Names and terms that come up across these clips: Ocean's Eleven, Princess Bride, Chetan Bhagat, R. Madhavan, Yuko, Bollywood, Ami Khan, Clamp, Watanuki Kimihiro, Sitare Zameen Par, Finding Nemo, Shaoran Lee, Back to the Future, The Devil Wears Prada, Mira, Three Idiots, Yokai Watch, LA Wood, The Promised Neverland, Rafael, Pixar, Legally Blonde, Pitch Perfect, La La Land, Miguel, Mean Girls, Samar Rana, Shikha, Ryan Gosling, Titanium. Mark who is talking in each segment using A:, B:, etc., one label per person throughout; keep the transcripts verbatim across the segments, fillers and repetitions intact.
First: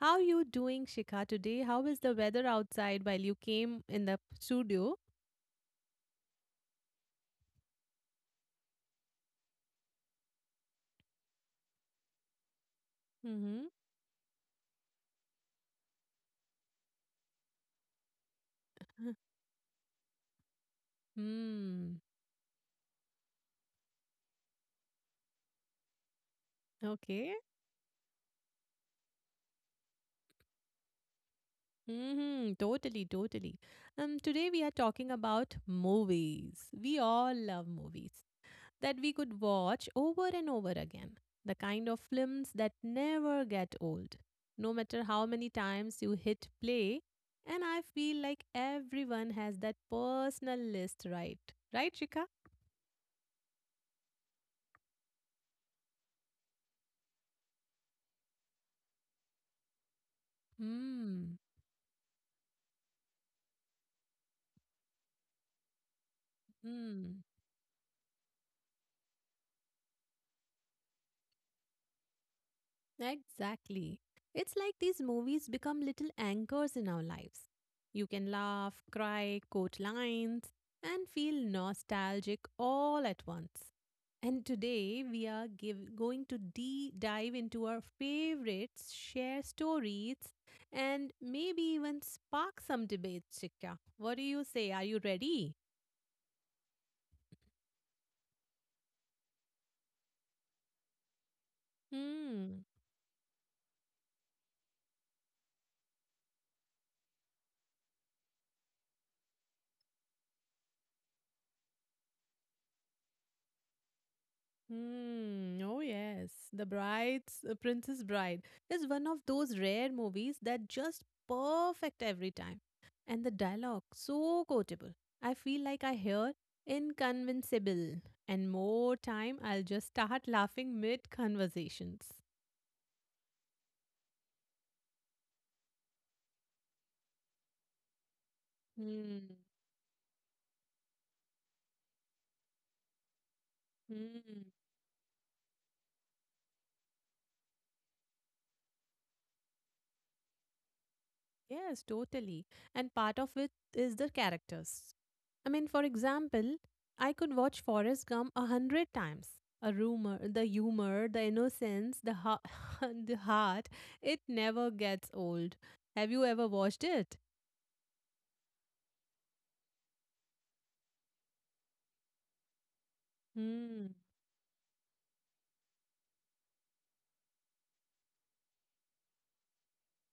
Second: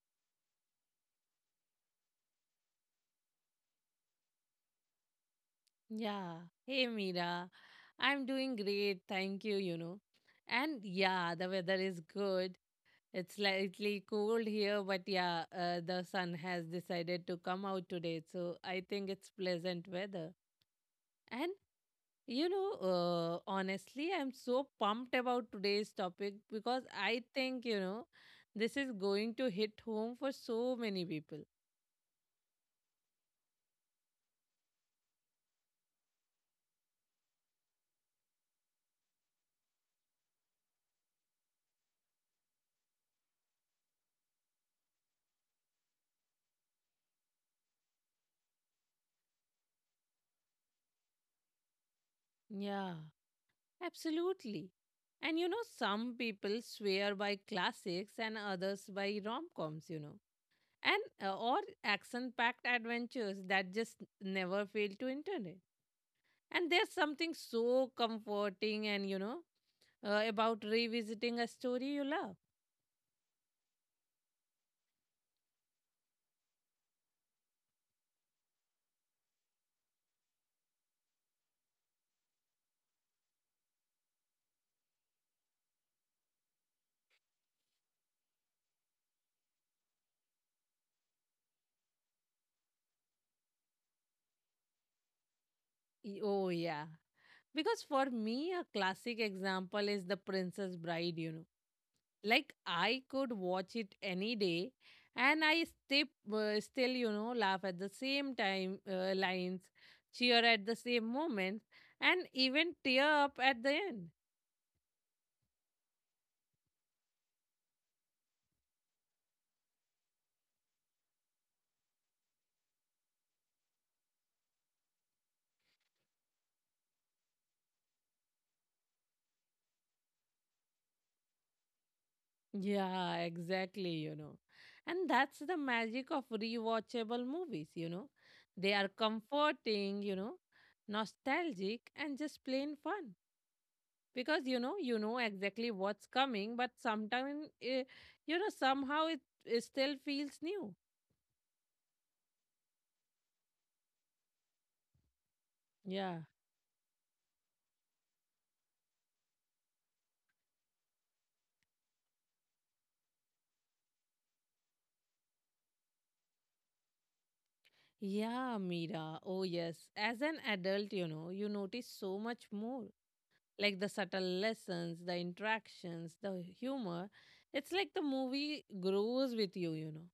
A: How you doing Shikha today? How is the weather outside while you came in the studio?
B: Yeah. Hey, Mira. I'm doing great. Thank you, you know. And yeah, the weather is good. It's
A: Mm-hmm.
B: slightly cold here, but yeah, uh, the sun has decided to come out today. So I think it's pleasant weather. And,
A: Hmm.
B: you know, uh, honestly, I'm so pumped about today's topic because I
A: Okay.
B: think, you know, this is going to hit home for so many people.
A: Mm-hmm. Totally, totally. Um, today we are talking about movies. We all love movies that we could watch over and over again. The kind of films that never get old, no matter how many times you hit play, and I feel like everyone has that personal list, right? Right, Shika?
B: Yeah. Absolutely. And you know, some people swear by classics and others by rom coms, you know, and uh,
A: Hmm.
B: or action packed adventures that just never fail to entertain. And there's
A: Hmm.
B: something so comforting and, you know, uh, about revisiting a story you love.
A: Exactly. It's like these movies become little anchors in our lives. You can laugh, cry, quote lines, and feel nostalgic all at once. And today we are give, going to de- dive into our favorites, share stories, and maybe even spark some debates, Chika. What do you say? Are you ready?
B: Y- Oh, yeah. Because for me, a classic example is The Princess Bride, you know, like
A: Hmm.
B: I could watch it any day and i stip, uh, still you know laugh at the same time uh, lines, cheer at the same moments, and even tear up at the end.
A: Hmm. Oh, yes. The Bride's uh, Princess Bride is one of those rare movies that just perfect every time. And the dialogue so quotable. I feel like I hear inconvincible and more time I'll just start laughing mid conversations.
B: Yeah, exactly, you know. And that's the magic of rewatchable movies, you know. They are
A: Hmm.
B: comforting, you know, nostalgic and just plain fun,
A: Hmm.
B: because you know you know exactly what's coming, but sometimes you know somehow it it still feels new.
A: Yes, totally. And part of it is the characters. I mean, for
B: Yeah.
A: example, I could watch Forrest Gump a hundred times. A rumor, the humor, the innocence, the heart, the heart, it never gets old. Have you ever watched it?
B: Yeah, Mira. Oh, yes. As an adult, you know, you notice so much more. Like the
A: Hmm.
B: subtle lessons, the interactions, the humor. It's like the movie grows with you, you know.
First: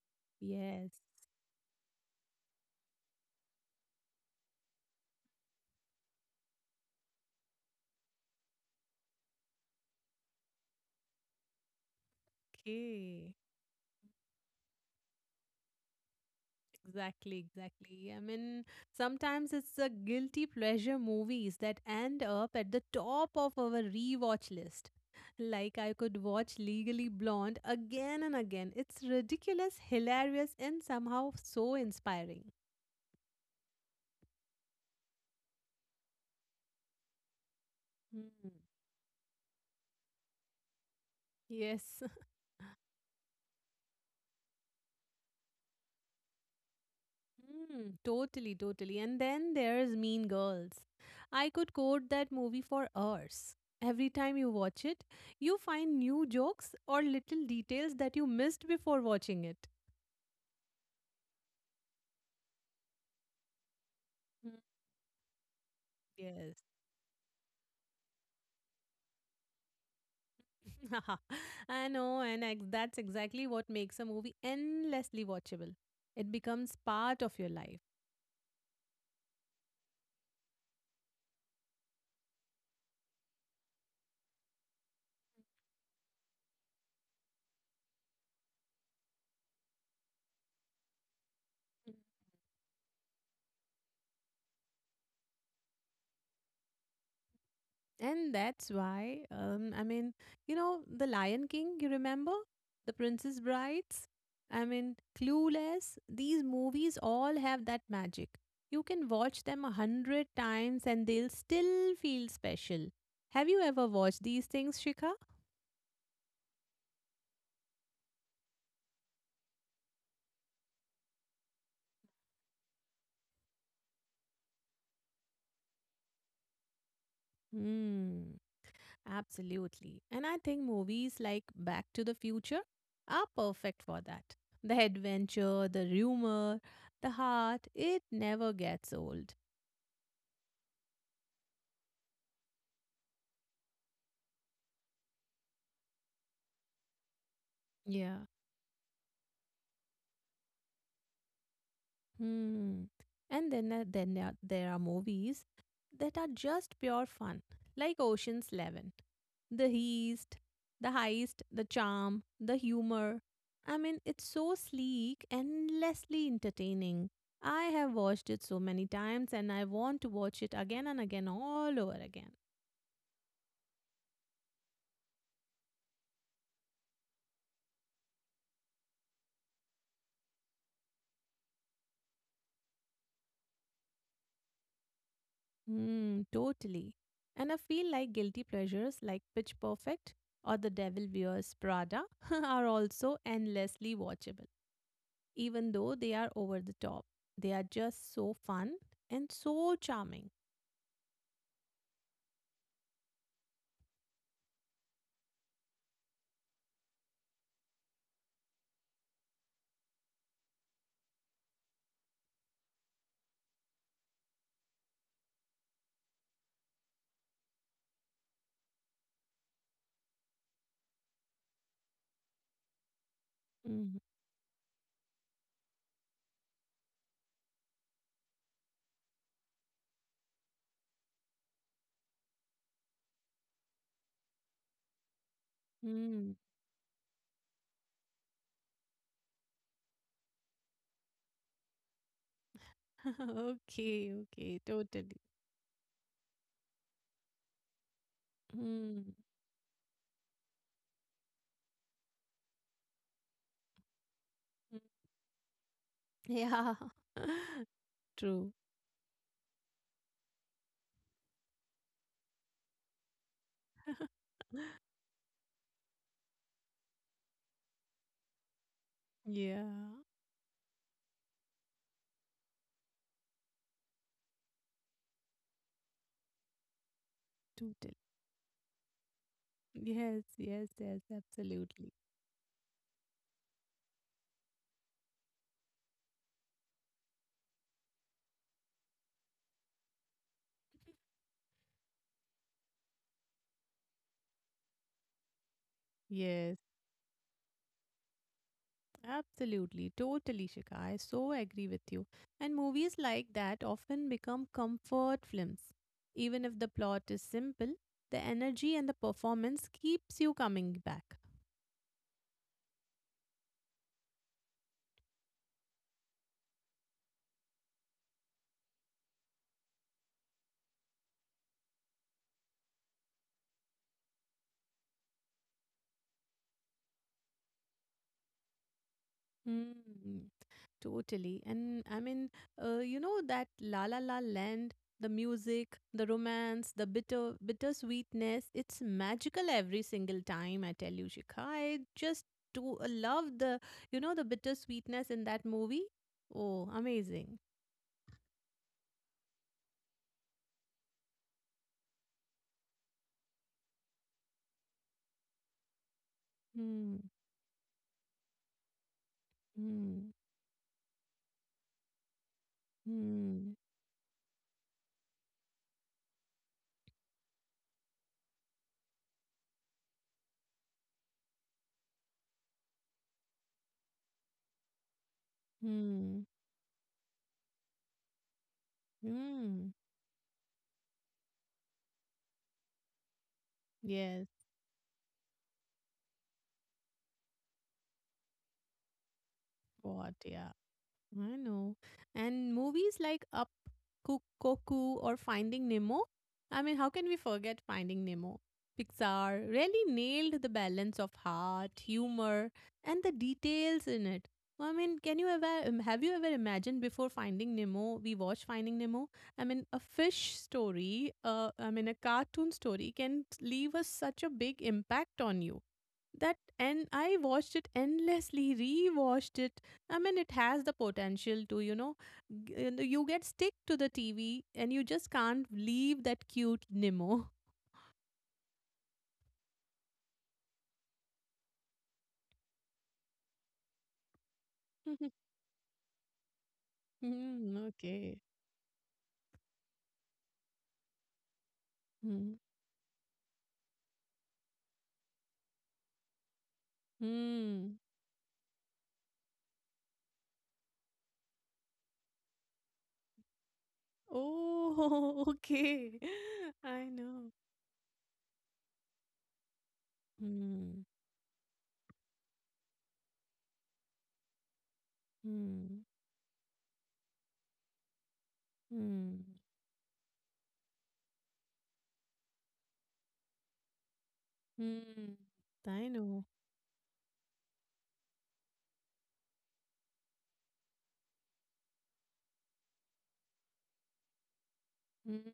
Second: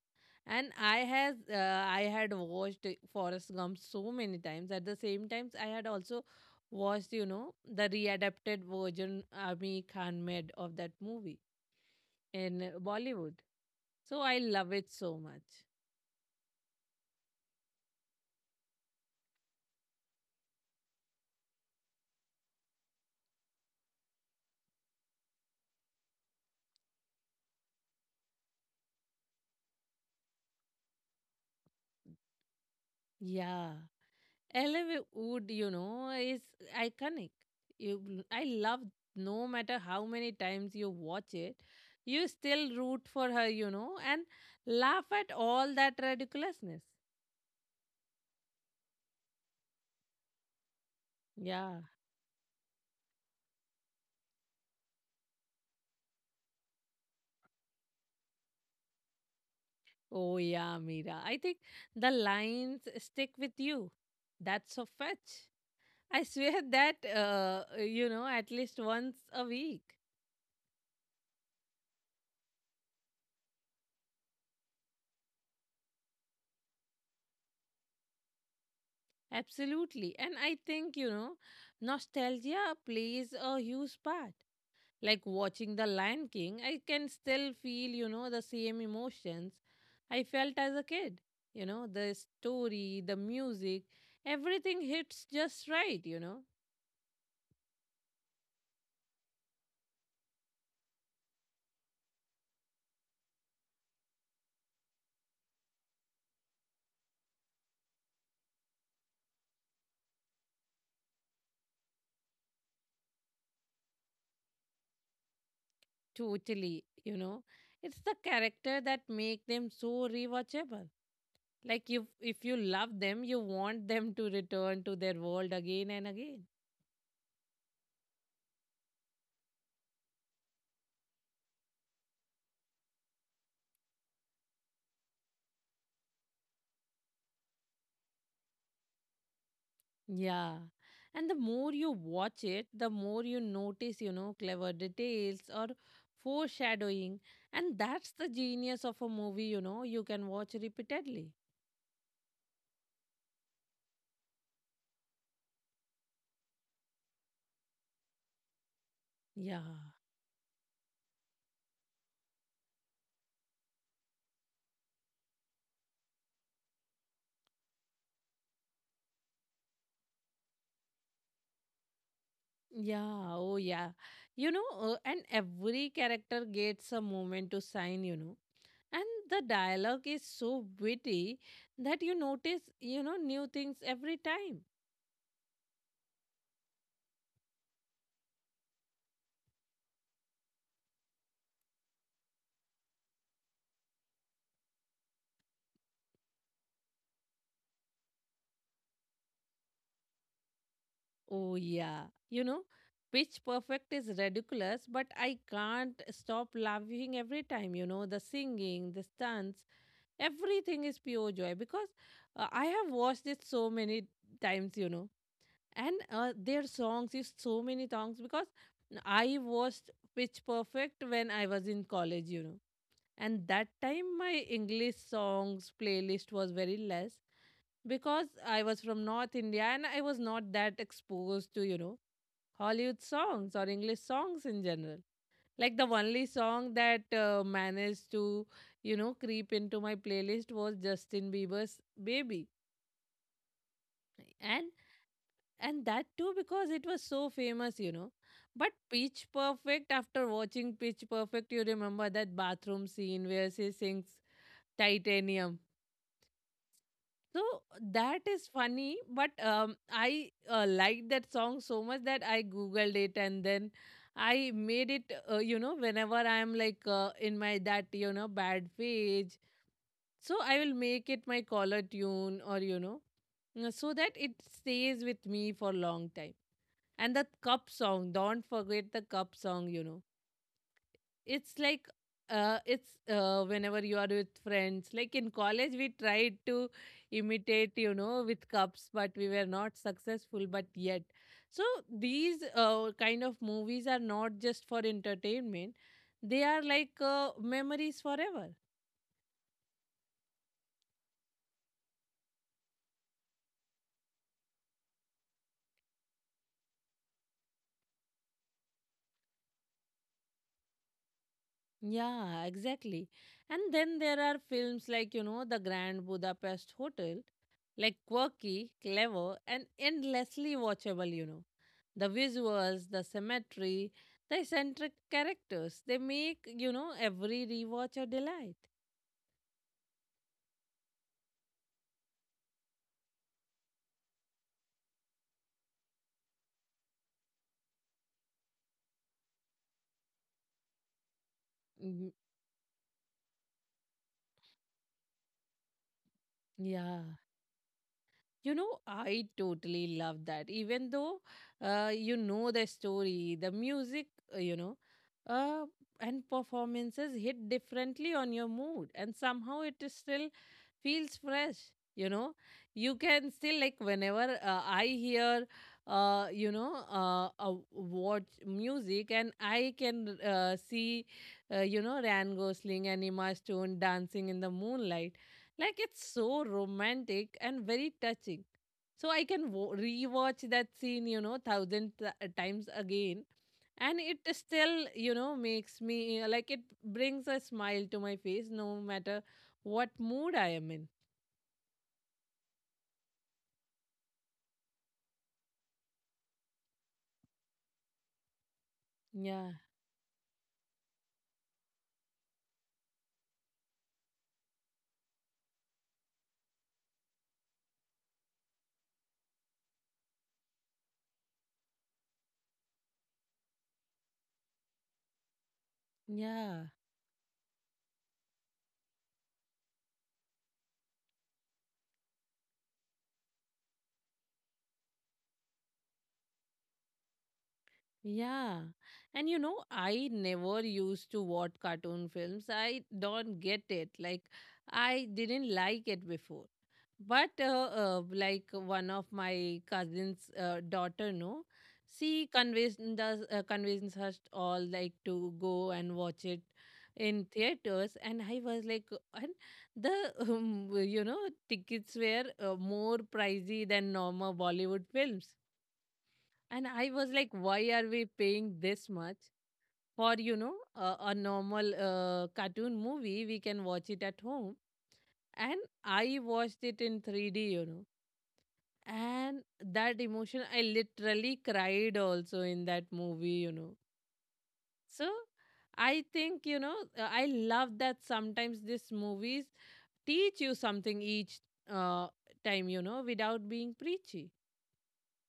B: And
A: Yes.
B: I has uh, I had watched Forrest Gump so many times. At the same times, I had also watched, you know, the readapted version Ami Khan made of that movie in
A: Okay.
B: Bollywood. So I love it so much.
A: Exactly, exactly. I mean, sometimes it's the guilty pleasure movies that end up at the top of our rewatch list. Like I could watch Legally Blonde again and again. It's ridiculous, hilarious, and somehow so inspiring.
B: Yeah. L A Wood, you know, is iconic. You,
A: Hmm.
B: I love, no matter how many times you watch it,
A: Yes,
B: you still root for her, you know, and laugh at all that ridiculousness.
A: Hmm, totally, totally. And then there's Mean Girls. I could
B: Yeah.
A: quote that movie for hours. Every time you watch it, you find new jokes or little details that you missed before watching it.
B: Oh, yeah, Mira. I think the lines stick with you.
A: Mm,
B: That's a fetch. I
A: Yes.
B: swear that, uh, you know, at least once a week.
A: I know, and ex- that's exactly what makes a movie endlessly watchable. It becomes part of your life.
B: Absolutely. And I think, you know, nostalgia plays a huge part. Like watching The Lion King, I can still feel, you know, the same emotions I felt as a kid. You know, the story, the music, everything hits just right, you know.
A: And that's why, um, I mean, you know, The Lion King, you remember? The Princess Brides? I mean, Clueless. These movies all have that magic. You can watch them a hundred times and they'll still feel special. Have you ever watched these things, Shikha?
B: Totally, you know. It's the character that make them so rewatchable. Like you, if you love them, you want them to return to their world again and again.
A: Hmm. Absolutely. And I think movies like Back to the Future are perfect for that. The adventure, the humor, the heart, it never gets old.
B: Yeah. And the more you watch it, the more you notice, you know, clever details or foreshadowing. And that's
A: Yeah.
B: the genius of a movie, you know, you can watch repeatedly.
A: Hmm. And then uh, then there are there are movies that are just pure fun, like Ocean's Eleven.
B: Yeah.
A: The heist, the heist, the charm, the humor. I mean, it's so sleek, endlessly entertaining. I have watched it so many times, and I want to watch it again and again, all over again.
B: Yeah. Oh, yeah. You know, uh, and every character gets a moment to shine, you know. And the dialogue is so witty that you notice, you know, new things every time.
A: Hmm. Totally. And I feel like guilty pleasures like Pitch Perfect or The Devil Wears Prada are also endlessly watchable even though they are over the top. They are just so fun and so charming.
B: Oh, yeah. You know, Pitch Perfect is ridiculous, but I can't stop laughing every time. You know, the singing, the stunts, everything is pure joy, because uh, I have watched it so many times, you know. And uh, their songs is so many songs, because I watched Pitch Perfect when I was in college, you know, and that time my English songs playlist was very less, because I was from North India and I was not that exposed to, you know, Hollywood songs or English songs in general. Like the
A: Mm-hmm.
B: only song that uh, managed to, you know, creep into my playlist was Justin Bieber's Baby.
A: Okay, okay,
B: And
A: totally.
B: and that too because it was so famous, you know. But
A: Mm.
B: Pitch Perfect, after watching Pitch Perfect, you remember that bathroom scene where she sings
A: Mm.
B: Titanium.
A: Yeah,
B: So that
A: true.
B: is funny, but um, I uh, liked that song so much that I googled it and then I made it. Uh, you know, whenever I'm like uh, in my that you know bad phase,
A: Yeah,
B: so I will make it my collar tune, or you know, uh, so that it stays with me for long time. And the cup
A: totally.
B: song, don't forget the cup song. You know,
A: Yes, yes, yes,
B: it's like,
A: absolutely.
B: uh, it's uh, whenever you are with friends, like in college we tried to imitate, you know, with cups, but we were not successful, but yet, so these uh, kind of movies are not just for entertainment, they
A: Yes,
B: are like uh, memories forever.
A: absolutely, totally, Shika. I so agree with you. And movies like that often become comfort films. Even if the plot is simple, the energy and the performance keeps you coming back.
B: Yeah, exactly. And then there are films like, you know, The Grand Budapest Hotel, like quirky, clever and endlessly watchable, you know. The visuals, the symmetry, the eccentric characters. They make, you know, every rewatch a delight.
A: Hmm. Totally. And I mean, uh, you know, that La La La Land, the music, the romance, the bitter bittersweetness, it's magical every single time, I tell you, Shikha. I
B: Mm.
A: just do uh, love the, you know, the bittersweetness in that movie. Oh,
B: Yeah.
A: amazing.
B: You know, I totally love that. Even though, uh, you know, the story, the music, uh, you know, uh, and
A: Hmm.
B: performances hit differently on your mood and somehow it is
A: Hmm.
B: still feels fresh, you know. You can
A: Hmm.
B: still like, whenever uh, I hear, uh, you know uh, uh, watch music, and I can uh, see, uh, you know, Ryan Gosling and Emma Stone dancing in the moonlight, like it's
A: Hmm.
B: so romantic and very touching. So I can
A: Hmm.
B: wo- rewatch that scene, you know, thousand t- times again, and it
A: Yes.
B: still, you know, makes me like, it brings a smile to my face no matter what
A: What?
B: mood
A: Yeah.
B: I am in.
A: I know. And movies like Up, Cook, Coco, or Finding Nemo. I mean, how can we forget Finding Nemo? Pixar
B: yeah
A: really nailed the balance of heart, humor, and the details in it. I mean, can you ever um, have you ever imagined before Finding Nemo? We watched Finding Nemo. I mean, a fish story, uh, I mean, a cartoon story can leave us such a big impact on you that,
B: yeah.
A: and I watched it endlessly, rewatched it. I mean, it has the potential to you know g- you know, you get stick to the TV and you just can't leave that cute Nemo.
B: Yeah. And you know, I never used to watch cartoon films. I don't get it. Like, I didn't like it before. But,
A: Hmm,
B: uh, uh,
A: okay.
B: like, one of my cousin's uh, daughter, no,
A: Hmm.
B: she convinced us, uh, convinced us all, like, to go and watch it in
A: Hmm.
B: theaters. And I was like, and the, um, you know, tickets were uh, more pricey than normal Bollywood
A: Oh,
B: films,
A: okay,
B: and
A: I
B: I was
A: know.
B: like, why are we paying this much for, you know,
A: Hmm.
B: a, a normal uh, cartoon movie? We can watch it at home. And
A: Hmm.
B: I watched it in three D, you know.
A: Hmm.
B: And that emotion, I literally cried also in that movie, you know.
A: Hmm.
B: So
A: I
B: I
A: know.
B: think, you know, uh, I love that sometimes these movies teach you something each uh, time, you know, without being preachy.
A: Mm,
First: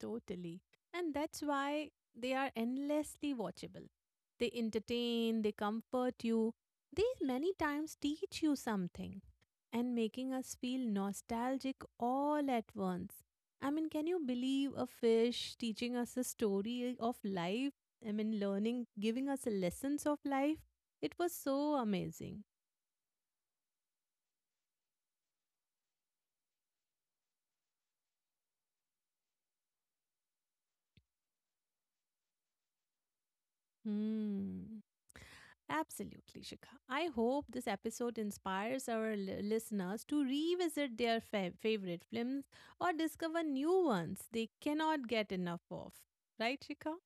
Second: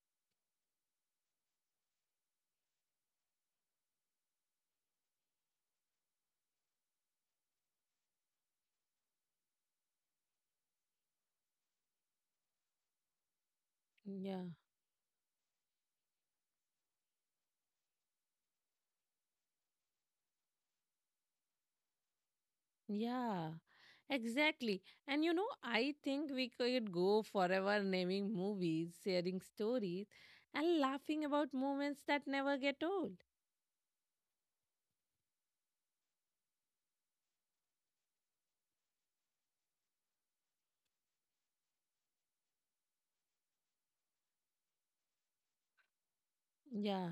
A: totally. And that's why they are endlessly watchable. They entertain, they comfort you, they many times teach you something and making us feel nostalgic all at once. I mean, can you
B: Yeah.
A: believe a fish teaching us a story of life? I mean, learning, giving us lessons of life? It was so amazing.
B: Yeah, exactly. And you know, I think we could go forever naming movies, sharing stories, and laughing about moments that never get old.
A: Hmm. Absolutely, Shikha. I hope this episode inspires our li- listeners to revisit their fa- favorite films or discover new ones they cannot get enough of. Right, Shikha?
B: Yeah.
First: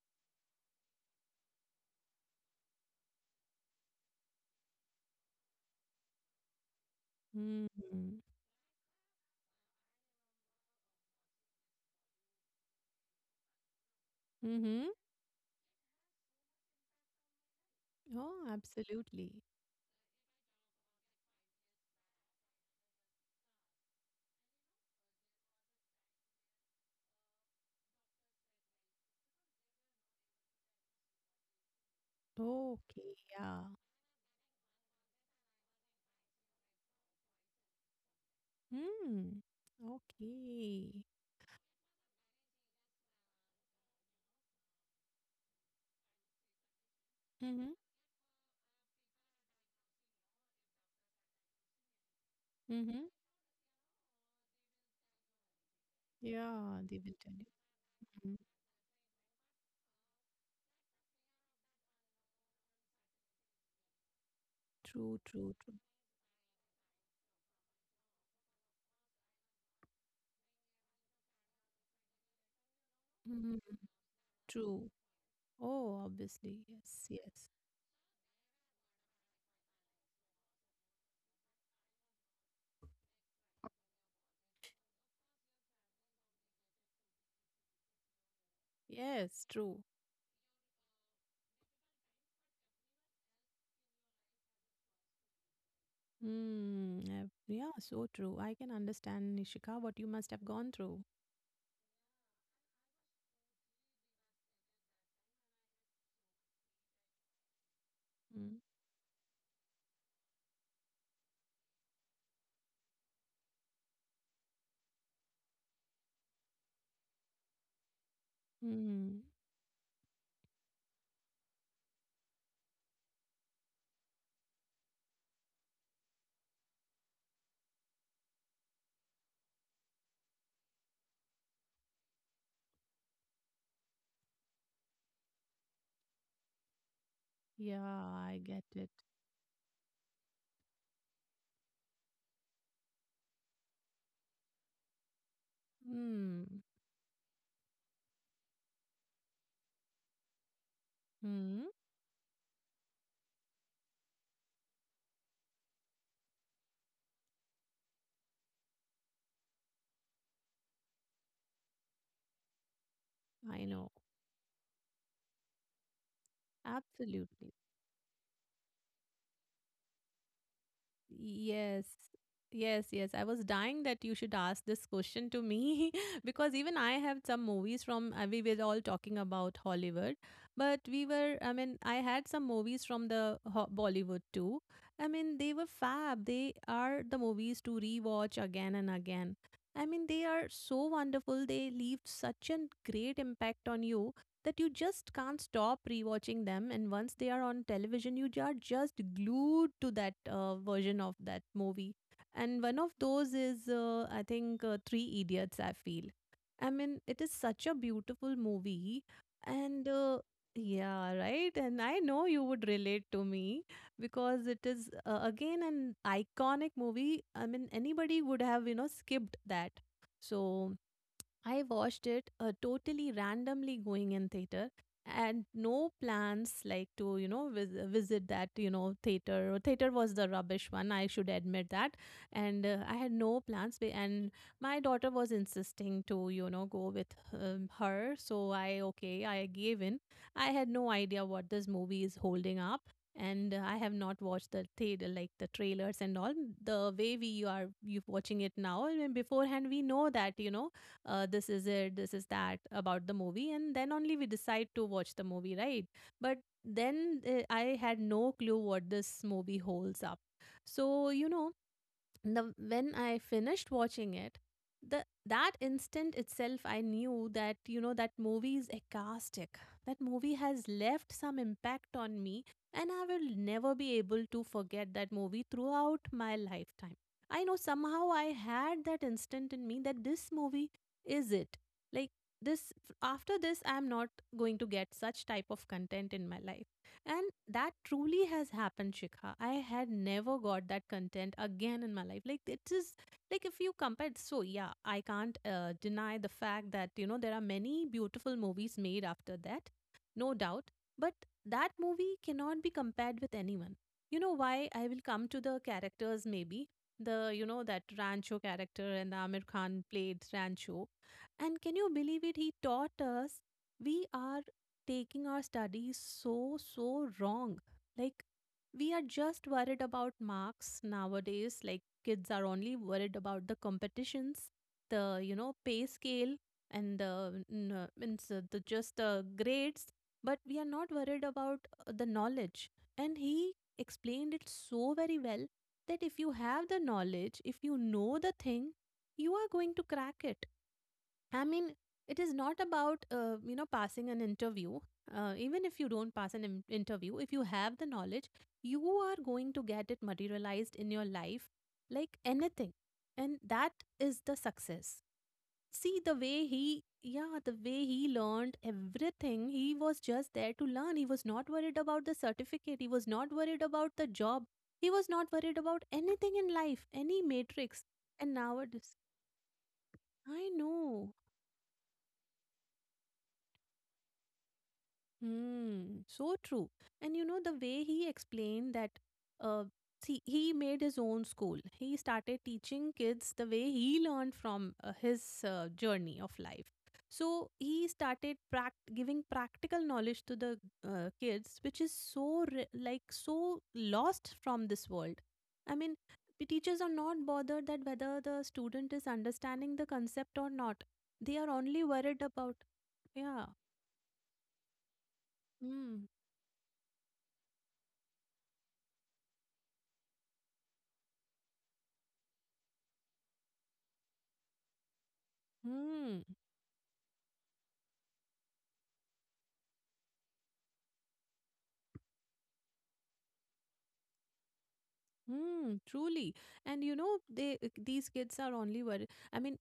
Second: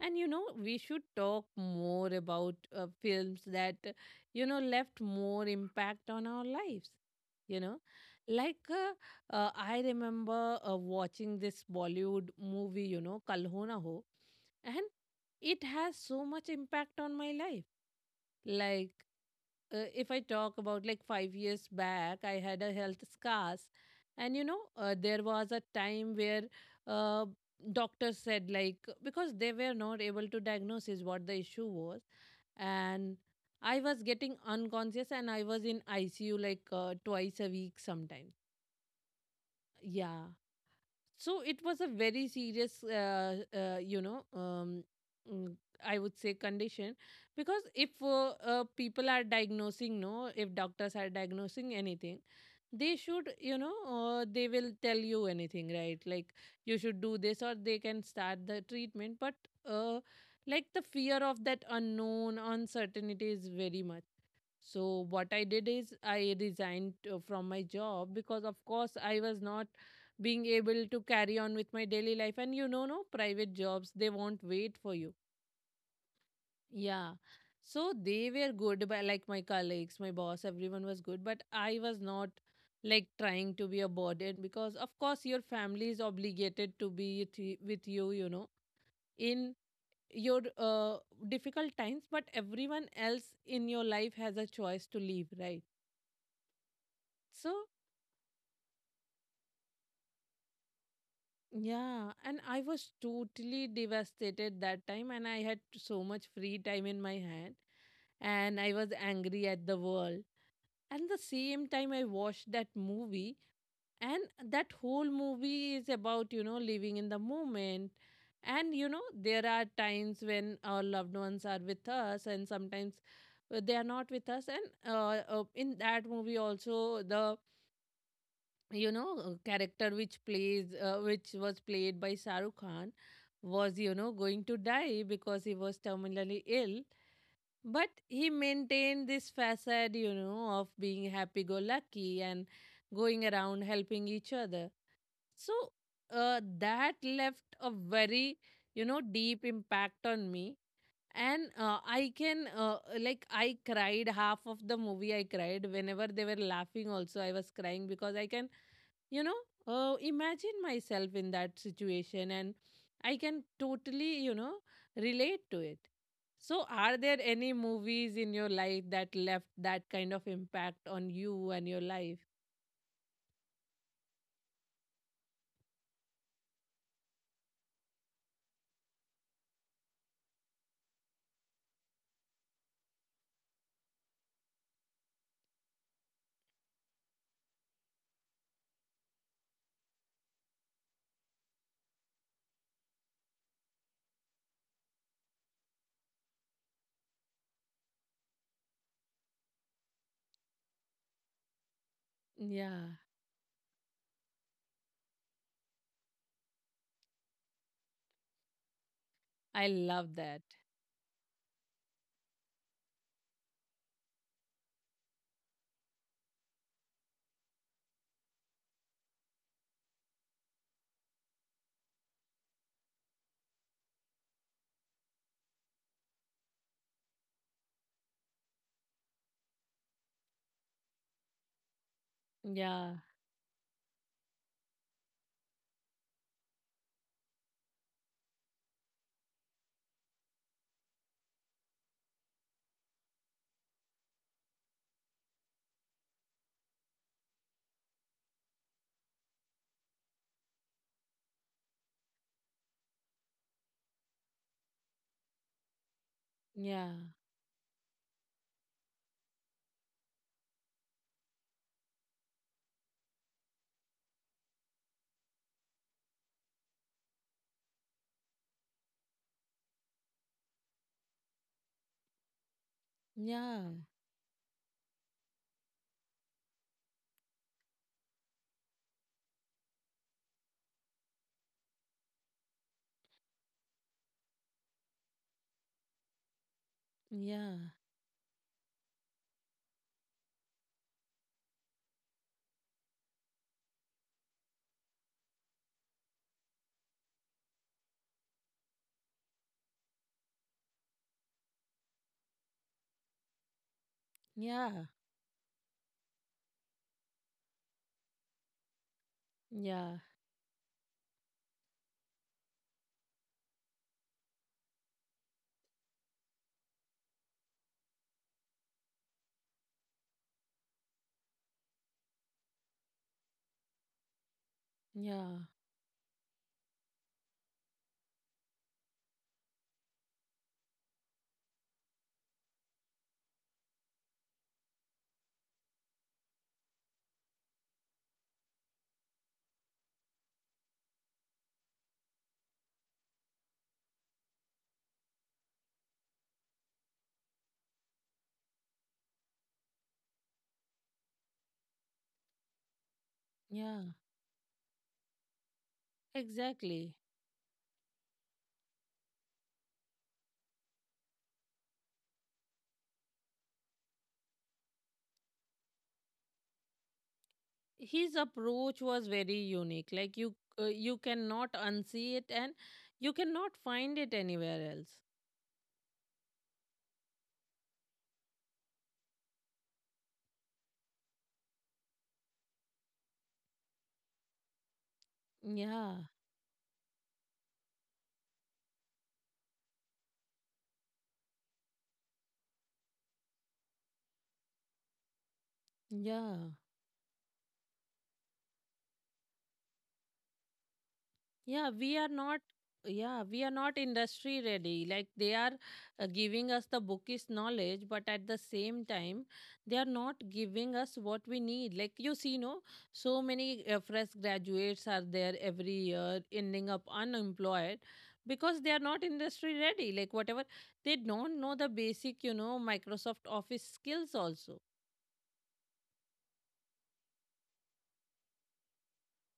B: And you know, we should talk more about uh, films that, uh, you know, left more impact on our lives. You know,
A: Hmm.
B: like uh, uh, I remember uh, watching this Bollywood movie, you know, Kal Ho Na Ho, and
A: Mm-hmm.
B: it has so much impact on my life.
A: Oh,
B: Like
A: absolutely.
B: uh, if I talk about like five years back, I had a health scars, and you know, uh, there was a time where uh, doctors said like, because they were not able to diagnose is what the issue was,
A: Okay.
B: and
A: Yeah.
B: I was getting unconscious and I was in I C U like uh, twice a week sometimes.
A: Hmm.
B: Yeah,
A: Okay.
B: so it was a very serious uh, uh, you know, um, mm, I would say condition, because
A: Mm-hmm.
B: if uh, uh, people are diagnosing, no, if doctors are diagnosing anything, they
A: Mm-hmm.
B: should you know uh, they will tell you anything, right? Like
A: Yeah,
B: you
A: they
B: should
A: will
B: do
A: tell
B: this
A: you.
B: or they can
A: Mhm.
B: start the treatment, but uh, like the fear of that unknown uncertainty is very much. So
A: True,
B: what I
A: true,
B: did
A: true.
B: is I resigned uh, from my job, because of course I was not being able to carry on with my daily life, and you know no
A: Mm-hmm.
B: private jobs, they won't wait
A: True.
B: for you.
A: Oh, obviously. Yes,
B: Yeah.
A: yes.
B: So they were good by, like my colleagues, my boss, everyone was good, but I was not like trying to be a burden, because of course your family is obligated to be with y- with you, you know,
A: Yes,
B: in
A: true.
B: your uh, difficult times, but everyone else in your life has a choice to leave, right?
A: Hmm. uh, Yeah,
B: So
A: so true. I can understand, Nishika, what you must have gone through.
B: yeah, and I was totally devastated that time, and I had so much free time in my hand,
A: Mm.
B: and I was angry at the world. And the same time, I watched that movie, and that whole movie is about, you know, living in the moment. And, you know,
A: Hmm.
B: there are times when our loved ones are with us, and sometimes uh, they are not with us. And uh, uh, in that movie, also, the you know uh, character which plays uh, which was played by Shahrukh Khan was you know going to die because he was terminally ill,
A: Yeah,
B: but
A: I
B: he
A: get it.
B: maintained this facade, you know of being happy go lucky and going around helping each other. So
A: Hmm.
B: uh, that left a very you know deep impact on me. And
A: Hmm.
B: uh, I can uh, like I cried half of the movie. I cried whenever they were laughing also. I was crying because I can, you know uh, imagine myself in that situation, and I can
A: I know.
B: totally, you know relate to it. So are there
A: Absolutely.
B: any movies in your life that left that kind of impact on you and
A: Yes.
B: your life?
A: Yes, yes. I was dying that you should ask this question to me, because even I have some movies from uh, we were all talking about Hollywood, but we were I mean, I had some movies from the Ho- Bollywood too. I mean, they were fab. They are the movies to rewatch again and again. I mean, they are so wonderful. They leave such a great impact on you that you just can't stop rewatching them, and once they are on television you are just glued to that uh, version of that movie. And one of
B: Yeah,
A: those is uh, I think, uh, Three Idiots, I feel. I mean, it is such a beautiful movie,
B: I
A: and
B: love
A: uh,
B: that.
A: yeah, right. And I know you would relate to me because it is, uh, again, an iconic movie. I mean, anybody would have, you know skipped that. So I watched it, uh, totally randomly going in theater and no plans, like, to you know vis- visit that you know theater. Theater was the rubbish one, I should admit that. And uh, I
B: Yeah,
A: had no plans, be- and my daughter was insisting to you know go with um, her, so I, okay, I gave in. I had no idea what this movie is holding up. And uh, I have not watched the theater, like, the trailers and all the way we are you watching it now. I mean, beforehand we know that, you know uh, this is it, this is that about the movie, and then only we decide to watch the movie, right? But
B: yeah,
A: then uh, I had no clue what this movie holds up. So, you know, the when I finished watching it, the that instant itself, I knew that you know that movie is ecstatic. That movie has left some impact on me, and I will
B: yeah,
A: never be able to forget that movie throughout my lifetime. I know somehow I had that instant in me that this movie is it. Like this, after this, I'm not going to get such type of content in my life. And that
B: yeah,
A: truly has happened, Shikha. I had never got that content again in my life. Like, it is like if you compare, so yeah, I can't uh, deny the fact that, you know, there are many beautiful movies made after that, no doubt. But that movie cannot be compared with anyone. You know why? I
B: yeah,
A: will come to the characters maybe. The, you know, that Rancho character, and the Amir Khan
B: yeah,
A: played Rancho. And can you believe it? He taught us we are taking our studies so, so wrong. Like, we are just worried about marks nowadays. Like, kids are only worried about the competitions, the, you
B: yeah,
A: know, pay scale, and the, n- uh, means uh, the just the grades, but we are not worried about uh, the knowledge. And he explained it so very well that if you have the knowledge, if you know the thing, you are going to crack it. I mean, it is not about, uh, you know, passing an interview. Uh, even if you don't pass an in- interview, if you have the knowledge, you are going to get it materialized in your life like anything. And that
B: yeah.
A: is the success. See, the way he,
B: Exactly.
A: yeah, the way he learned everything, he was just there to learn. He was not worried about the certificate, he was not worried about the job, he was not worried about anything in life, any matrix.
B: His
A: And
B: approach
A: nowadays,
B: was very unique, like you,
A: I
B: uh, you
A: know.
B: cannot unsee it, and you cannot find it anywhere else.
A: Hmm, so true. And you know, the way he explained that, uh, see, he made his own school. He started teaching kids the way he learned from uh, his uh,
B: Yeah,
A: journey of life. So he started prac- giving practical knowledge to the uh, kids, which is so, re- like, so lost from this world. I mean,
B: yeah,
A: the teachers are not bothered that whether the student is understanding the concept or not. They are
B: yeah,
A: only
B: we are
A: worried
B: not.
A: about,
B: Yeah,
A: yeah.
B: we are not industry ready like they are,
A: Hmm.
B: uh, giving us the bookish knowledge, but at the same time they are not giving us what we need. Like, you see, no, so many uh, fresh graduates are there every
A: Hmm.
B: year ending up unemployed because they are not industry ready. Like, whatever, they don't know the basic, you know Microsoft Office skills also.
A: Hmm, truly. And you know, they uh, these kids are only worried. I mean,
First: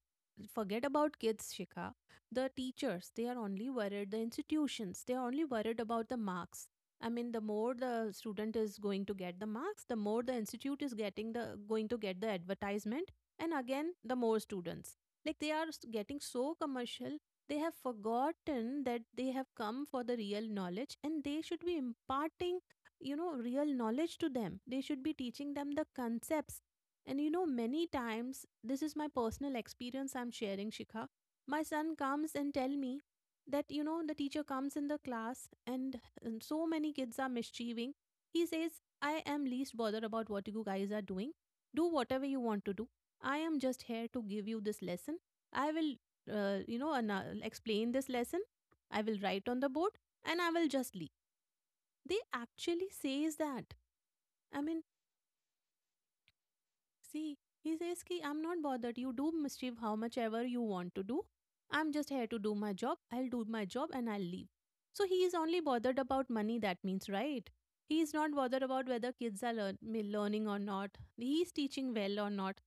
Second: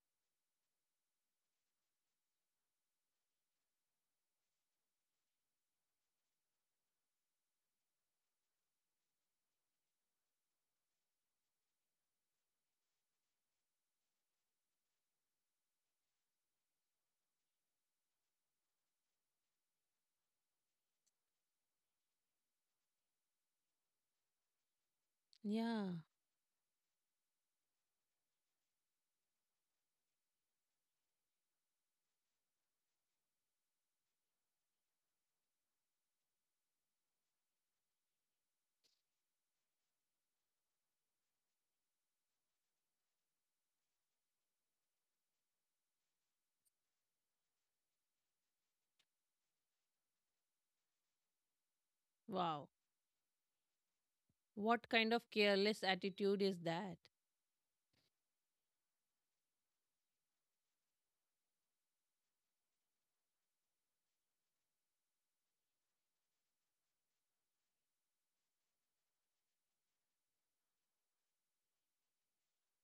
A: forget about kids, Shikha. The teachers, they are only worried. The institutions, they are only worried about the marks. I mean, the more the student is going to get the marks, the more the institute is getting the going to get the advertisement, and again, the more students. Like they are s- getting so commercial, they have forgotten that they have come for the real knowledge, and they should be imparting, you know, real knowledge to them. They should be teaching them
B: Yeah.
A: the concepts. And you know, many times, this is my personal experience I'm sharing, Shikha. My son comes and tell me that, you know, the teacher comes in the class, and, and so many kids are mischieving. He says, I am least bothered about what you guys are doing. Do whatever you want to do. I am just here to give you this lesson. I will uh, you know, ana- explain this lesson. I will write on the board, and I will just leave. They
B: Wow.
A: actually says that. I
B: What
A: mean,
B: kind of careless attitude is that?
A: see, he says ki I'm not bothered. You do mischief how much ever you want to do. I'm just here to do my job. I'll do my job and I'll leave. So he is only bothered about money. That means right. He is not bothered about whether kids are learn- learning or not, he is teaching well or not.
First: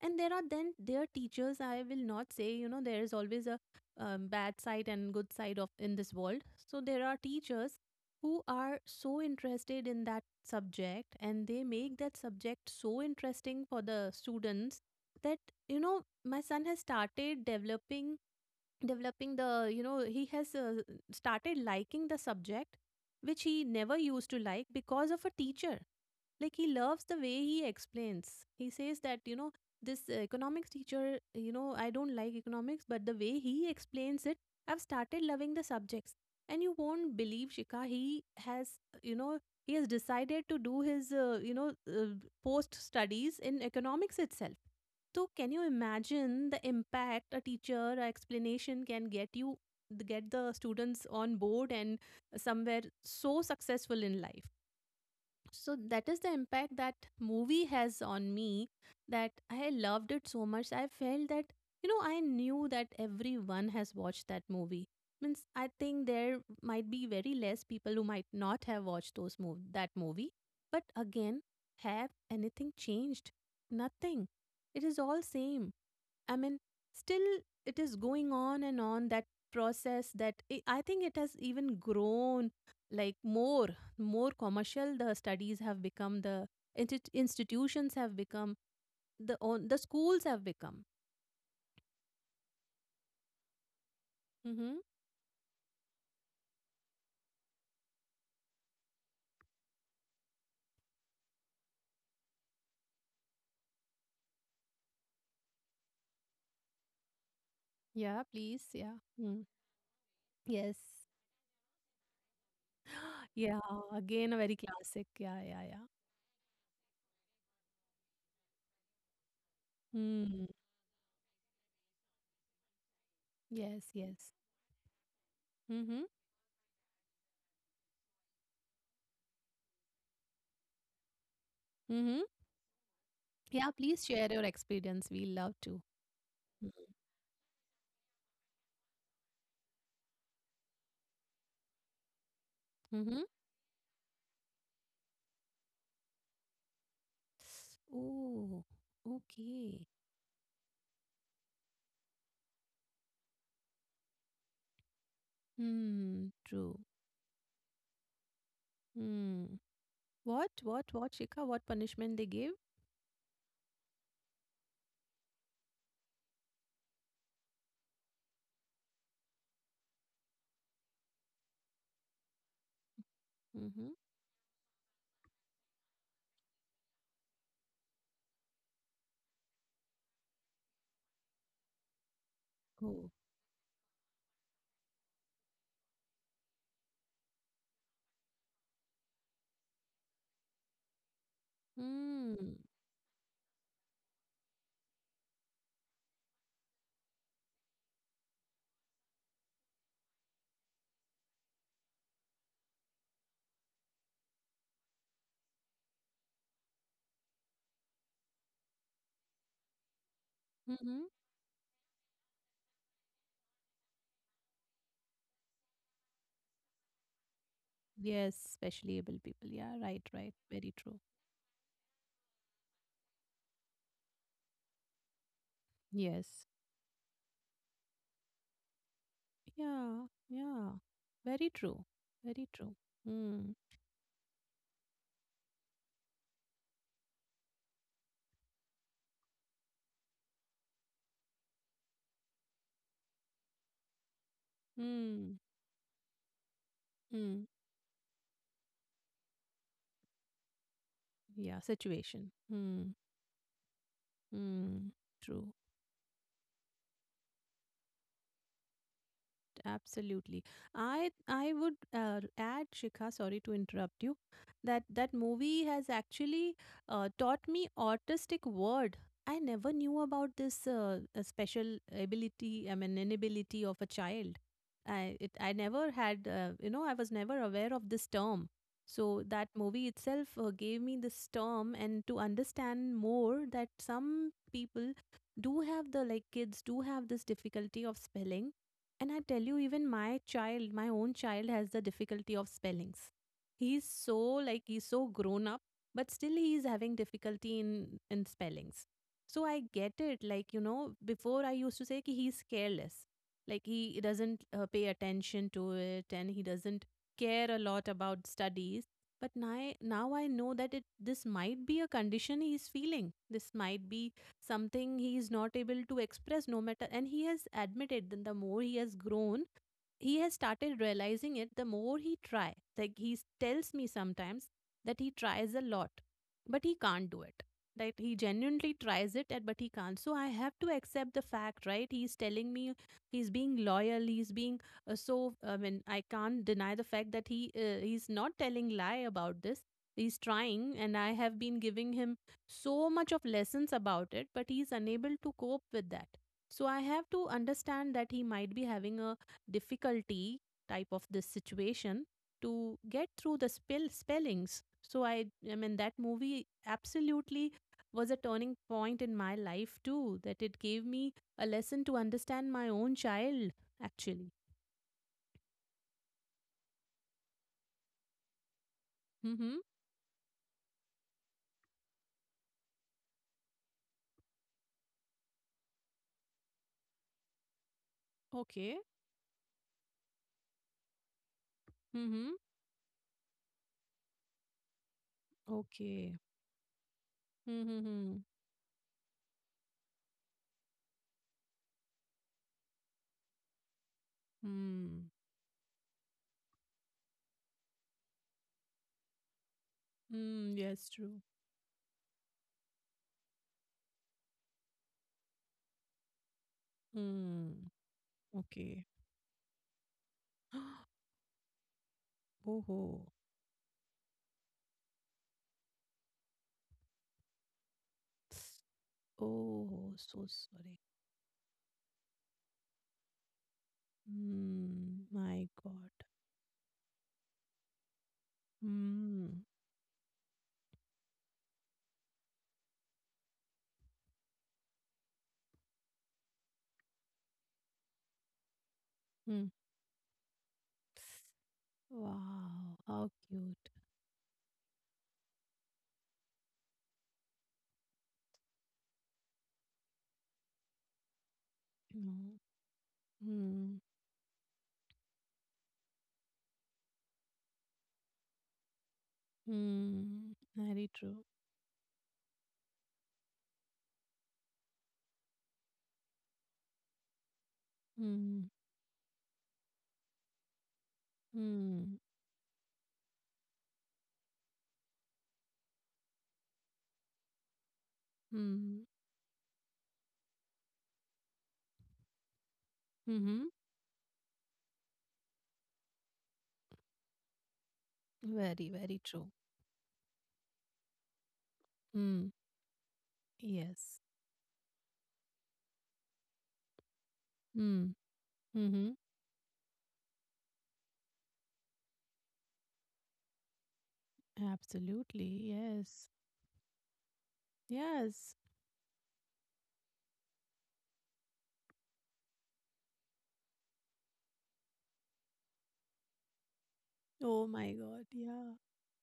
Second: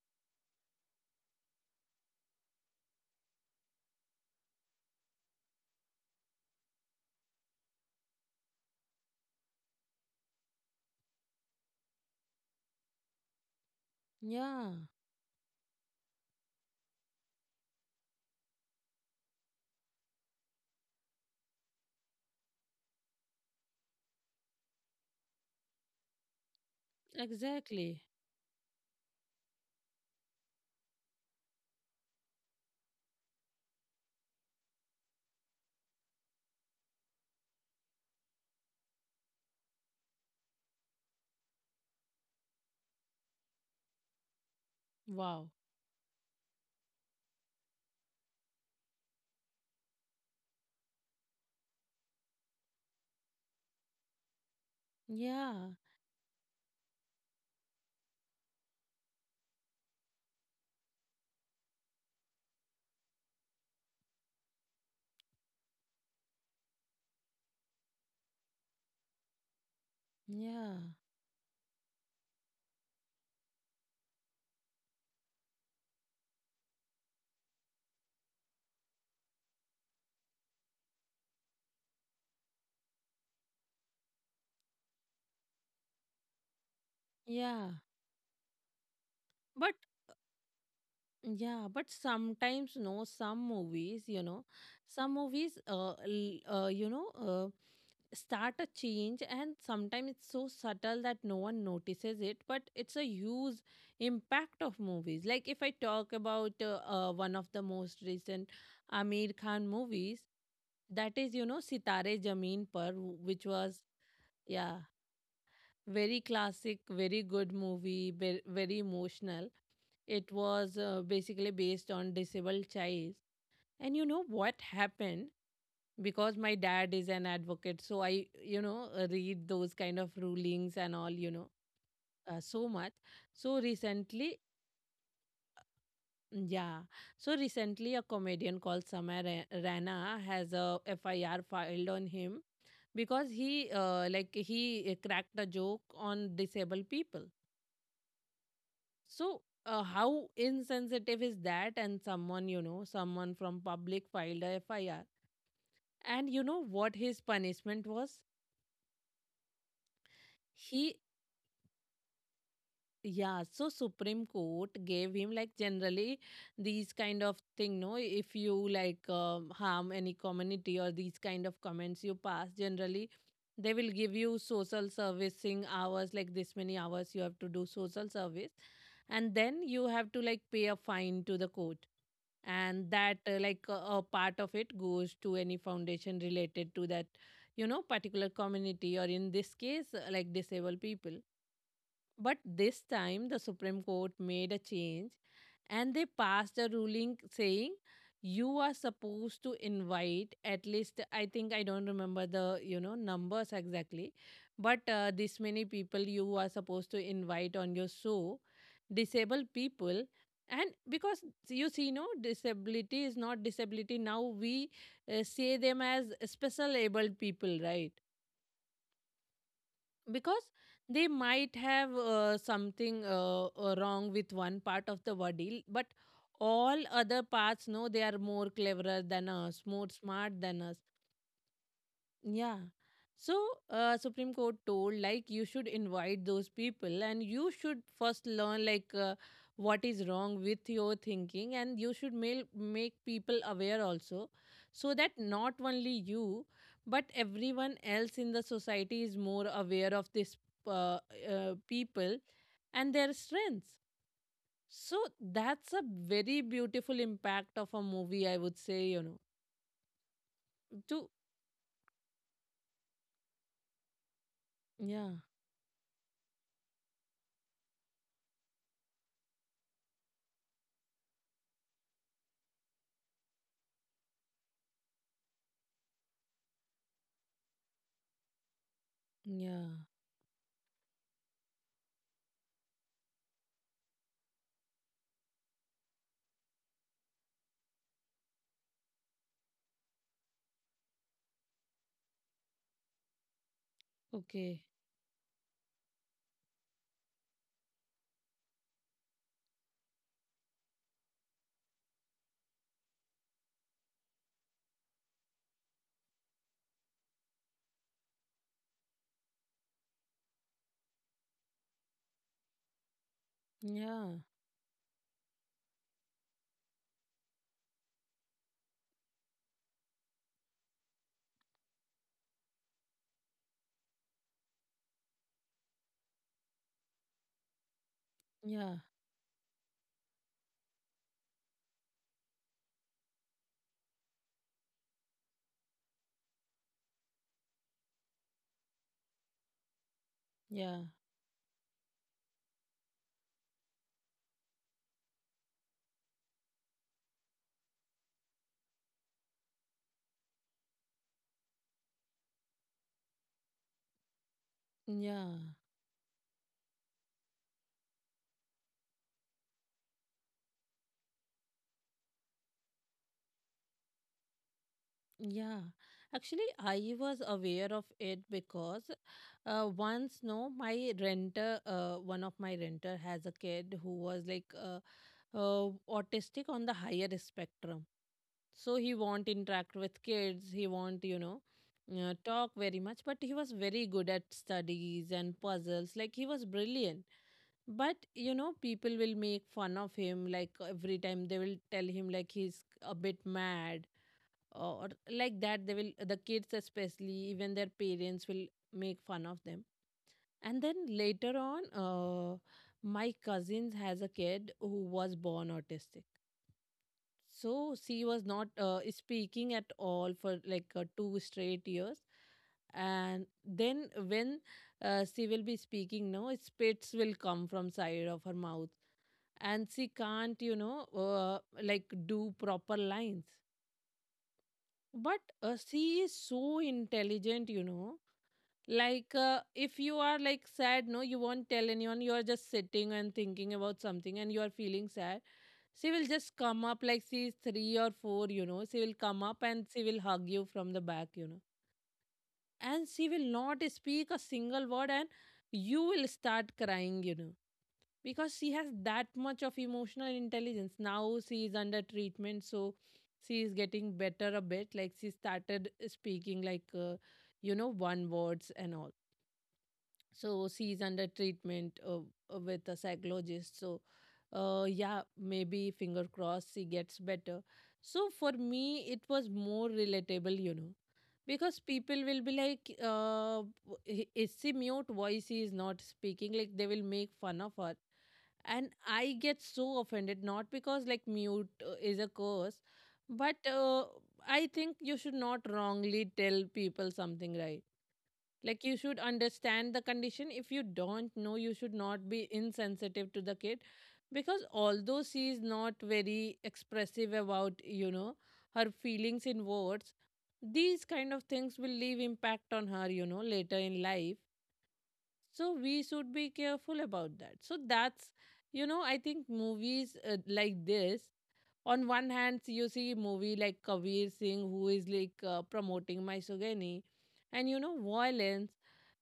A: And there are then their teachers. I will not say, you know, there is always a um, bad side and good side of in this world. So there are teachers who are so interested in that subject, and they make that subject so interesting for the
B: Yeah.
A: students, that, you know, my son has started developing developing the, you know, he has uh, started liking the subject which he never used to like because of a teacher. Like, he loves the way he
B: Exactly.
A: explains. He says that, you know, this uh, economics teacher, you know, I don't like economics, but the way he explains it, I've started loving the subjects. And you won't believe, Shika, he has, you know, he has decided to do his uh, you know, uh, post studies in economics itself. So
B: Wow.
A: can you imagine the impact a teacher a explanation can get you, get the students on board, and somewhere so successful in life.
B: Yeah.
A: So that is the impact that movie has on me, that I loved it so much. I felt that, you know, I knew that everyone has watched that movie. Means, I think there might be very less people who might not have watched those mov- that movie.
B: Yeah.
A: But again, have anything changed? Nothing. It is all same. I mean, still, it is going on and on, that process, that i I think it has even grown, like, more, more commercial. The studies have become, the insti-
B: Yeah.
A: institutions have become, the on,
B: But
A: the schools have become.
B: yeah, but sometimes no, some movies, you know,
A: Mm-hmm.
B: some movies uh, l- uh you know, uh, start a change, and sometimes it's so subtle that no one notices it, but it's a huge impact of movies. Like, if I talk about uh, uh, one of the most
A: Yeah,
B: recent
A: please. Yeah.
B: Amir
A: Mm.
B: Khan movies,
A: Yes.
B: that is, you know, Sitare Zameen Par, w- which
A: Yeah.
B: was,
A: Again, a very
B: yeah,
A: classic. Yeah. Yeah. Yeah.
B: very classic, very good movie, ve- very emotional. It
A: Mm.
B: was uh, basically based on disabled child.
A: Yes,
B: And you know
A: yes.
B: what happened?
A: Mm-hmm.
B: Because my dad is an advocate, so I, you know, uh, read those kind of rulings and all, you know,
A: Mm-hmm.
B: uh, so much. So
A: Yeah. Please share
B: recently,
A: your experience. We love to.
B: yeah, so recently a comedian called Samar Rana has a F I R filed on him
A: Mm-hmm.
B: because he, uh, like, he uh, cracked a joke on disabled people.
A: Oh,
B: So, uh,
A: okay.
B: how insensitive is that? And someone, you know, someone from public filed a F I R. And
A: Hmm,
B: you know
A: true.
B: what his punishment was?
A: Hmm. What, what,
B: He,
A: what, Shikha? What punishment they gave?
B: yeah, so Supreme Court gave him, like, generally these kind of thing. No, if you like um, harm any community or these kind of comments you pass, generally they
A: Mm-hmm.
B: will give you social servicing hours, like this many hours you have to do social service, and then you have to like pay a fine to the court, and
A: Oh.
B: that uh, like a, a part of it goes to any foundation related to that, you know, particular community, or in this case uh, like disabled people. But
A: Hmm.
B: this time, the Supreme Court made a change, and they passed a ruling saying you are supposed to invite at least, I think, I don't remember the, you know, numbers exactly, but uh, this many people you are supposed to invite on your show, disabled people. And
A: Mm-hmm.
B: because you see no disability is not disability now, we uh, say them as special abled people, right?
A: Yes, specially able people. Yeah, right, right.
B: Because
A: Very true.
B: they might have uh, something uh, uh, wrong with one part of the body, but
A: Yes.
B: all other parts know they are more cleverer than us, more
A: Yeah,
B: smart than
A: yeah.
B: us.
A: Very true. Very
B: Yeah.
A: true.
B: So,
A: Hmm.
B: uh, Supreme Court told, like, you should invite those people, and you should first learn, like, uh, what is wrong with your thinking, and you should mail, make people aware also, so that
A: Hmm.
B: not only you but
A: Hmm.
B: everyone else in the society is more aware of this uh, uh,
A: Yeah,
B: people
A: situation. Hmm.
B: and their strengths.
A: Hmm.
B: So
A: True.
B: that's a very beautiful impact of a movie, I would say, you know.
A: Absolutely. I
B: To,
A: I would uh, add, Shikha, sorry to interrupt you, that
B: yeah,
A: that movie has actually uh, taught me autistic word. I never knew about this uh, uh, special ability, I mean, inability of a child. I it I never had, uh, you know, I was never aware of this term. So that
B: yeah.
A: movie itself uh, gave me this term, and to understand more that some people do have the, like, kids do have this difficulty of spelling. And I tell you, even my child, my own child, has the difficulty of spellings. He's so, like,
B: Okay.
A: he's so grown up, but still he's having difficulty in in spellings. So I get it. Like, you know, before I used to say ki he's careless, like he doesn't uh, pay attention to it, and he doesn't care a lot about studies. But now, now I know that it this might be a condition he's feeling. This might be
B: Yeah,
A: something he is not able to express no matter, and he has admitted that the more he has grown, he has started realizing it. The more he try, like, he tells me sometimes that he tries a lot, but he can't do it. That he
B: yeah,
A: genuinely tries it, and but he can't. So I have to accept the fact, right, he's telling me, he's being loyal, he's being uh, so I mean, I can't deny the fact that he uh, he's not telling lie about this. He's trying,
B: yeah,
A: and I have been giving him so much of lessons about it, but he's unable to cope with that. So I have to understand that he might be having a difficulty type of this situation to get through the spell spellings. So i
B: yeah,
A: i mean, that movie absolutely was a turning point in my life too, that it gave me a lesson to understand my own child, actually.
B: yeah. Actually, I was aware of it because
A: Mhm.
B: uh, once, no, my renter, uh, one of my renter has a kid who was like uh, uh, autistic on the higher spectrum. So
A: Okay.
B: he won't interact with kids. He won't, you know, uh,
A: Mhm.
B: talk very much, but he was very good at studies and puzzles. Like,
A: Okay.
B: he was brilliant, but,
A: Mhm.
B: you know, people will make fun of him. Like, every time they will tell him like he's a bit mad or
A: Hmm.
B: like that. They will, the kids especially, even their parents will make fun of them.
A: Hmm.
B: And then
A: Yes, true.
B: later on, uh, my cousins has a kid who was born autistic,
A: Hmm.
B: so she was not uh,
A: Okay.
B: speaking at all for like uh, two straight years.
A: Oh.
B: And then when uh, she will be speaking now, spits will come from side of her mouth. And
A: Oh,
B: she
A: so
B: can't, you
A: sorry.
B: know, uh, like do proper lines.
A: Hmm.
B: But
A: My
B: uh,
A: God.
B: she is so intelligent, you know. Like,
A: Mm,
B: uh, if you are like sad, no, you won't tell anyone. You are just sitting and thinking about something and you are feeling sad. She will just come up. Like, she's three or four, you know. She will come up
A: mm.
B: and she will hug you from the back, you know.
A: Wow,
B: And
A: how
B: she will
A: cute.
B: not speak a single word, and you will start crying, you know, because she has that much of emotional intelligence. Now she is under
A: You know.
B: treatment, so she is
A: Mm,
B: getting better a bit. Like, she started speaking, like, uh, you know, one words and all.
A: mm,
B: So
A: very
B: she's under
A: true.
B: treatment uh, uh, with a psychologist. So, uh, yeah, maybe finger crossed she gets better. So for
A: Mm,
B: me, it was more relatable, you know, because
A: mm,
B: people will be like, uh, w- i- is she mute, why she is not speaking, like they will make fun of her. And
A: mm,
B: I get so offended, not because like mute uh, is a curse, but
A: mm-hmm.
B: uh, I think you should not wrongly tell people something, right? Like,
A: Very,
B: you should
A: very true.
B: understand the condition. If you don't know, you should not
A: Mm,
B: be insensitive to the kid,
A: yes.
B: because although she is not very expressive about, you
A: Mm,
B: know, her
A: mm-hmm.
B: feelings in words, these kind of things will leave impact on her, you know, later in life.
A: Absolutely.
B: So we
A: Yes.
B: should be careful about that. So that's,
A: Yes.
B: you know, I think movies uh, like this. On one hand, so you see movie like Kabir Singh, who is like uh, promoting misogyny
A: Oh
B: and, you
A: my
B: know,
A: God.
B: violence,
A: Yeah.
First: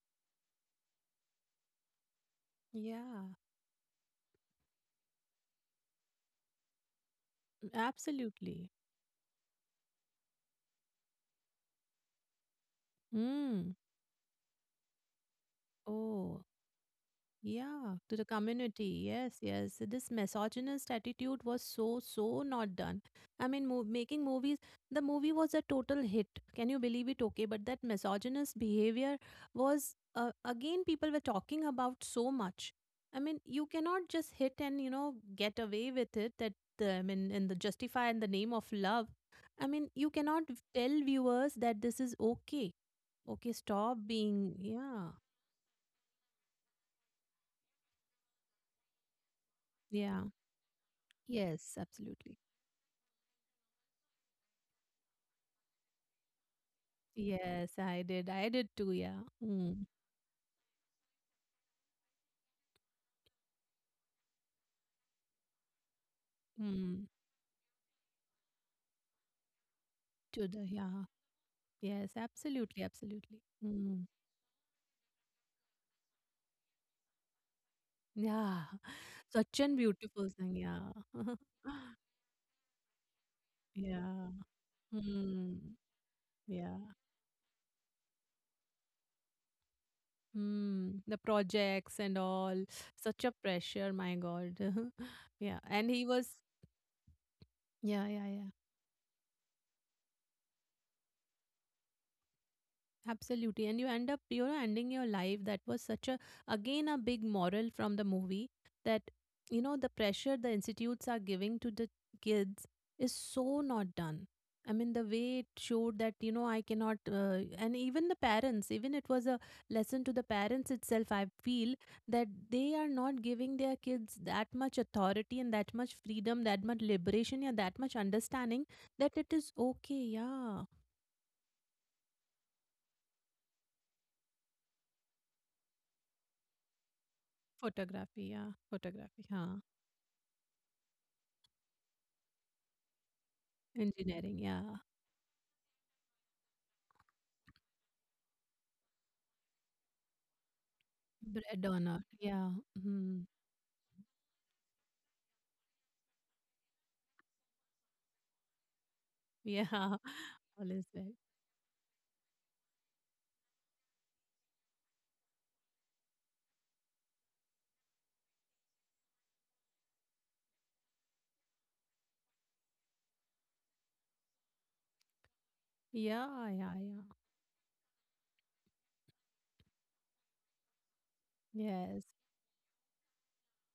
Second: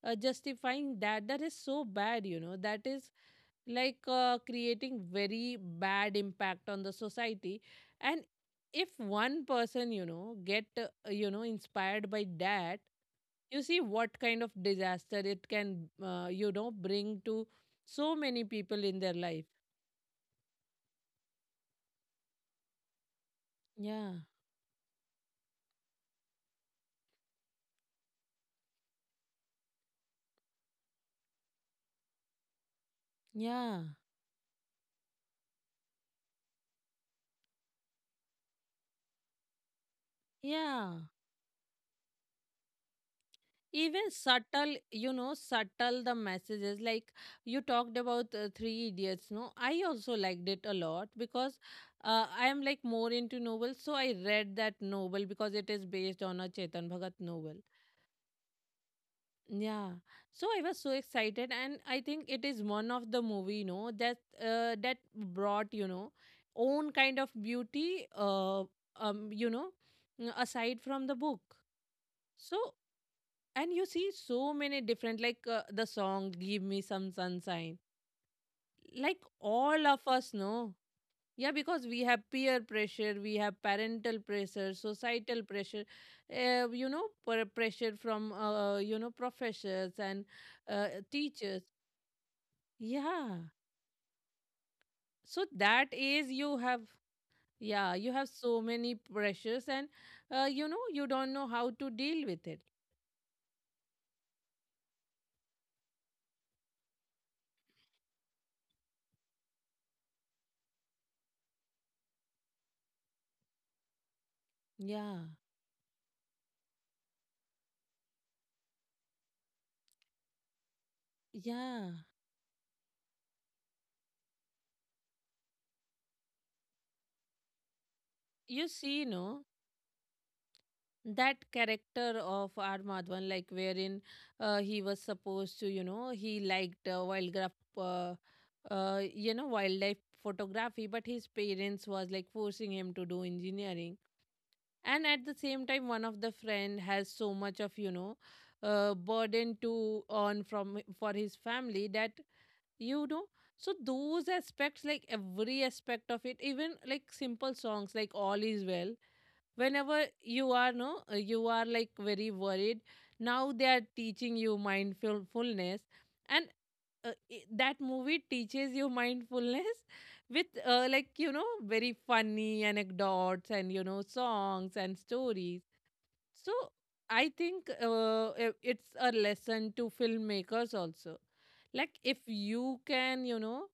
B: uh, justifying that. That is so bad, you know. That is
A: Yeah.
B: like uh, creating very bad impact on the society. And
A: Absolutely.
B: if one person, you know, get uh, you know inspired by that, you
A: Mm.
B: see what kind of disaster it can, uh,
A: Oh,
B: you know bring to
A: yeah,
B: so
A: to the
B: many people
A: community.
B: in their
A: Yes,
B: life.
A: yes. This misogynist attitude was so, so not done. I mean, mo
B: Yeah,
A: making movies, the movie was a total hit. Can you believe it? Okay, but that misogynist behavior was, uh, again, people were talking about so much. I mean, you
B: yeah,
A: cannot just hit and, you know, get away with it, that, the, I mean, in the justify in the name of love. I mean, you cannot tell
B: yeah.
A: viewers that this is okay. Okay, stop
B: Even
A: being,
B: subtle,
A: yeah,
B: you know, subtle the messages, like you talked about uh, three idiots, no, I also
A: yeah.
B: liked it a lot because
A: Yes,
B: uh,
A: absolutely.
B: I am like more into novels, so I read that novel because it is based on a Chetan Bhagat novel.
A: Yes, I did. I did too, yeah. Mm.
B: Yeah. So I was so excited, and I think it is one of the movie, you know, that uh, that brought, you know, own
A: Mm.
B: kind of beauty, uh, um you know,
A: To the,
B: aside
A: yeah.
B: from the book.
A: Yes,
B: So,
A: absolutely, absolutely.
B: and you
A: Mm.
B: see so many different, like, uh, the song "Give Me Some Sunshine,"
A: Yeah.
B: like
A: Such an
B: all of
A: beautiful
B: us
A: thing,
B: know.
A: yeah.
B: Yeah, because we have peer pressure, we have parental
A: Yeah.
B: pressure, societal
A: Mm.
B: pressure, uh,
A: Yeah.
B: you know, per- pressure from, uh, you know, professors and uh,
A: Mm. The
B: teachers.
A: projects and all. Such a
B: Yeah.
A: pressure, my God. Yeah.
B: So
A: And he
B: that
A: was,
B: is, you have,
A: yeah,
B: yeah, you
A: yeah,
B: have
A: yeah.
B: so many pressures, and uh, you know, you don't know how to deal with it.
A: Absolutely. And you end up, you know, ending your life. That was such a, again, a big moral from the movie, that, you know, the pressure the institutes are giving to the kids is so not done. I mean, the
B: Yeah,
A: way it showed that, you know, I cannot, uh, and even the parents, even it was a lesson to the parents itself, I feel,
B: yeah,
A: that they are not giving their kids that much authority and that much freedom, that much liberation, yeah, that much understanding,
B: you see
A: that it is
B: no,
A: okay. Yeah.
B: that character of R. Madhavan, like, wherein uh, he was supposed to, you know, he liked uh, wildlife, uh,
A: Photography, yeah,
B: uh,
A: photography.
B: you know,
A: Huh.
B: wildlife photography, but his parents was like forcing him to do engineering.
A: Engineering, yeah.
B: And at the same time, one of the friend has so much of, you know, uh, burden to earn from for his
A: Bread
B: family,
A: honor,
B: that,
A: yeah.
B: you
A: Mhm.
B: know. So those aspects, like every aspect of it, even like simple songs like "All Is Well,"
A: Yeah,
B: whenever you
A: all
B: are
A: is
B: no
A: well.
B: uh, you are like very worried, now they are teaching you mindfulness. And uh, i- that movie teaches you mindfulness with, uh, like, you know, very funny anecdotes and, you know, songs and stories.
A: Yeah,
B: So
A: yeah, yeah.
B: I think, uh, i- it's a lesson to filmmakers also. Like,
A: Yes.
B: if you can, you know,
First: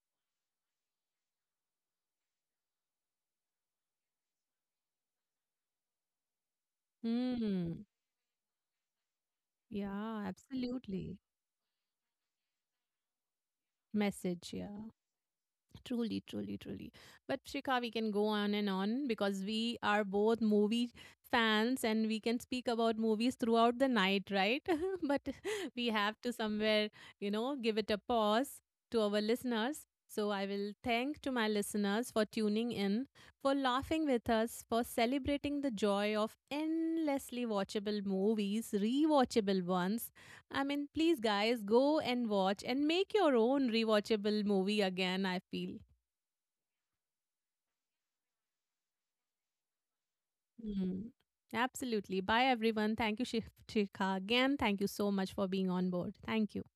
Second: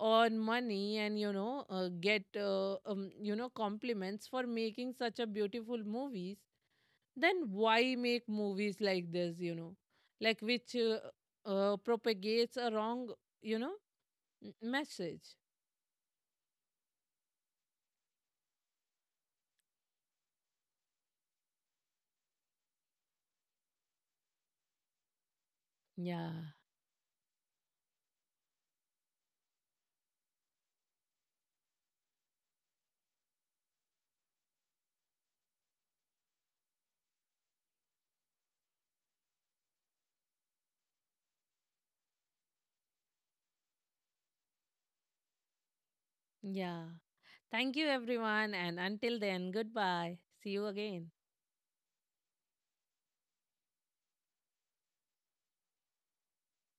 B: earn money and, you know, uh, get, uh, um, you know, compliments for making such a beautiful movies, then
A: Mm.
B: why make movies like this? You know,
A: Yeah,
B: like which uh,
A: absolutely.
B: uh, propagates a wrong, you know,
A: Message,
B: m-
A: yeah.
B: message.
A: Truly, truly, truly. But Shikha, we can go on and on because we are both movie fans, and we can speak about movies throughout the night, right? But we have
B: Yeah,
A: to somewhere, you know, give it a pause to our listeners. So I will thank to my listeners for tuning in, for laughing with us, for celebrating the joy of endlessly watchable movies, rewatchable ones. I mean, please, guys, go and watch and make your own rewatchable movie again. I feel.
B: yeah. Thank you, everyone, and until then, goodbye. See you again.
A: Mm. Absolutely. Bye, everyone. Thank you, Shif- Shikha, again. Thank you so much for being on board. Thank you.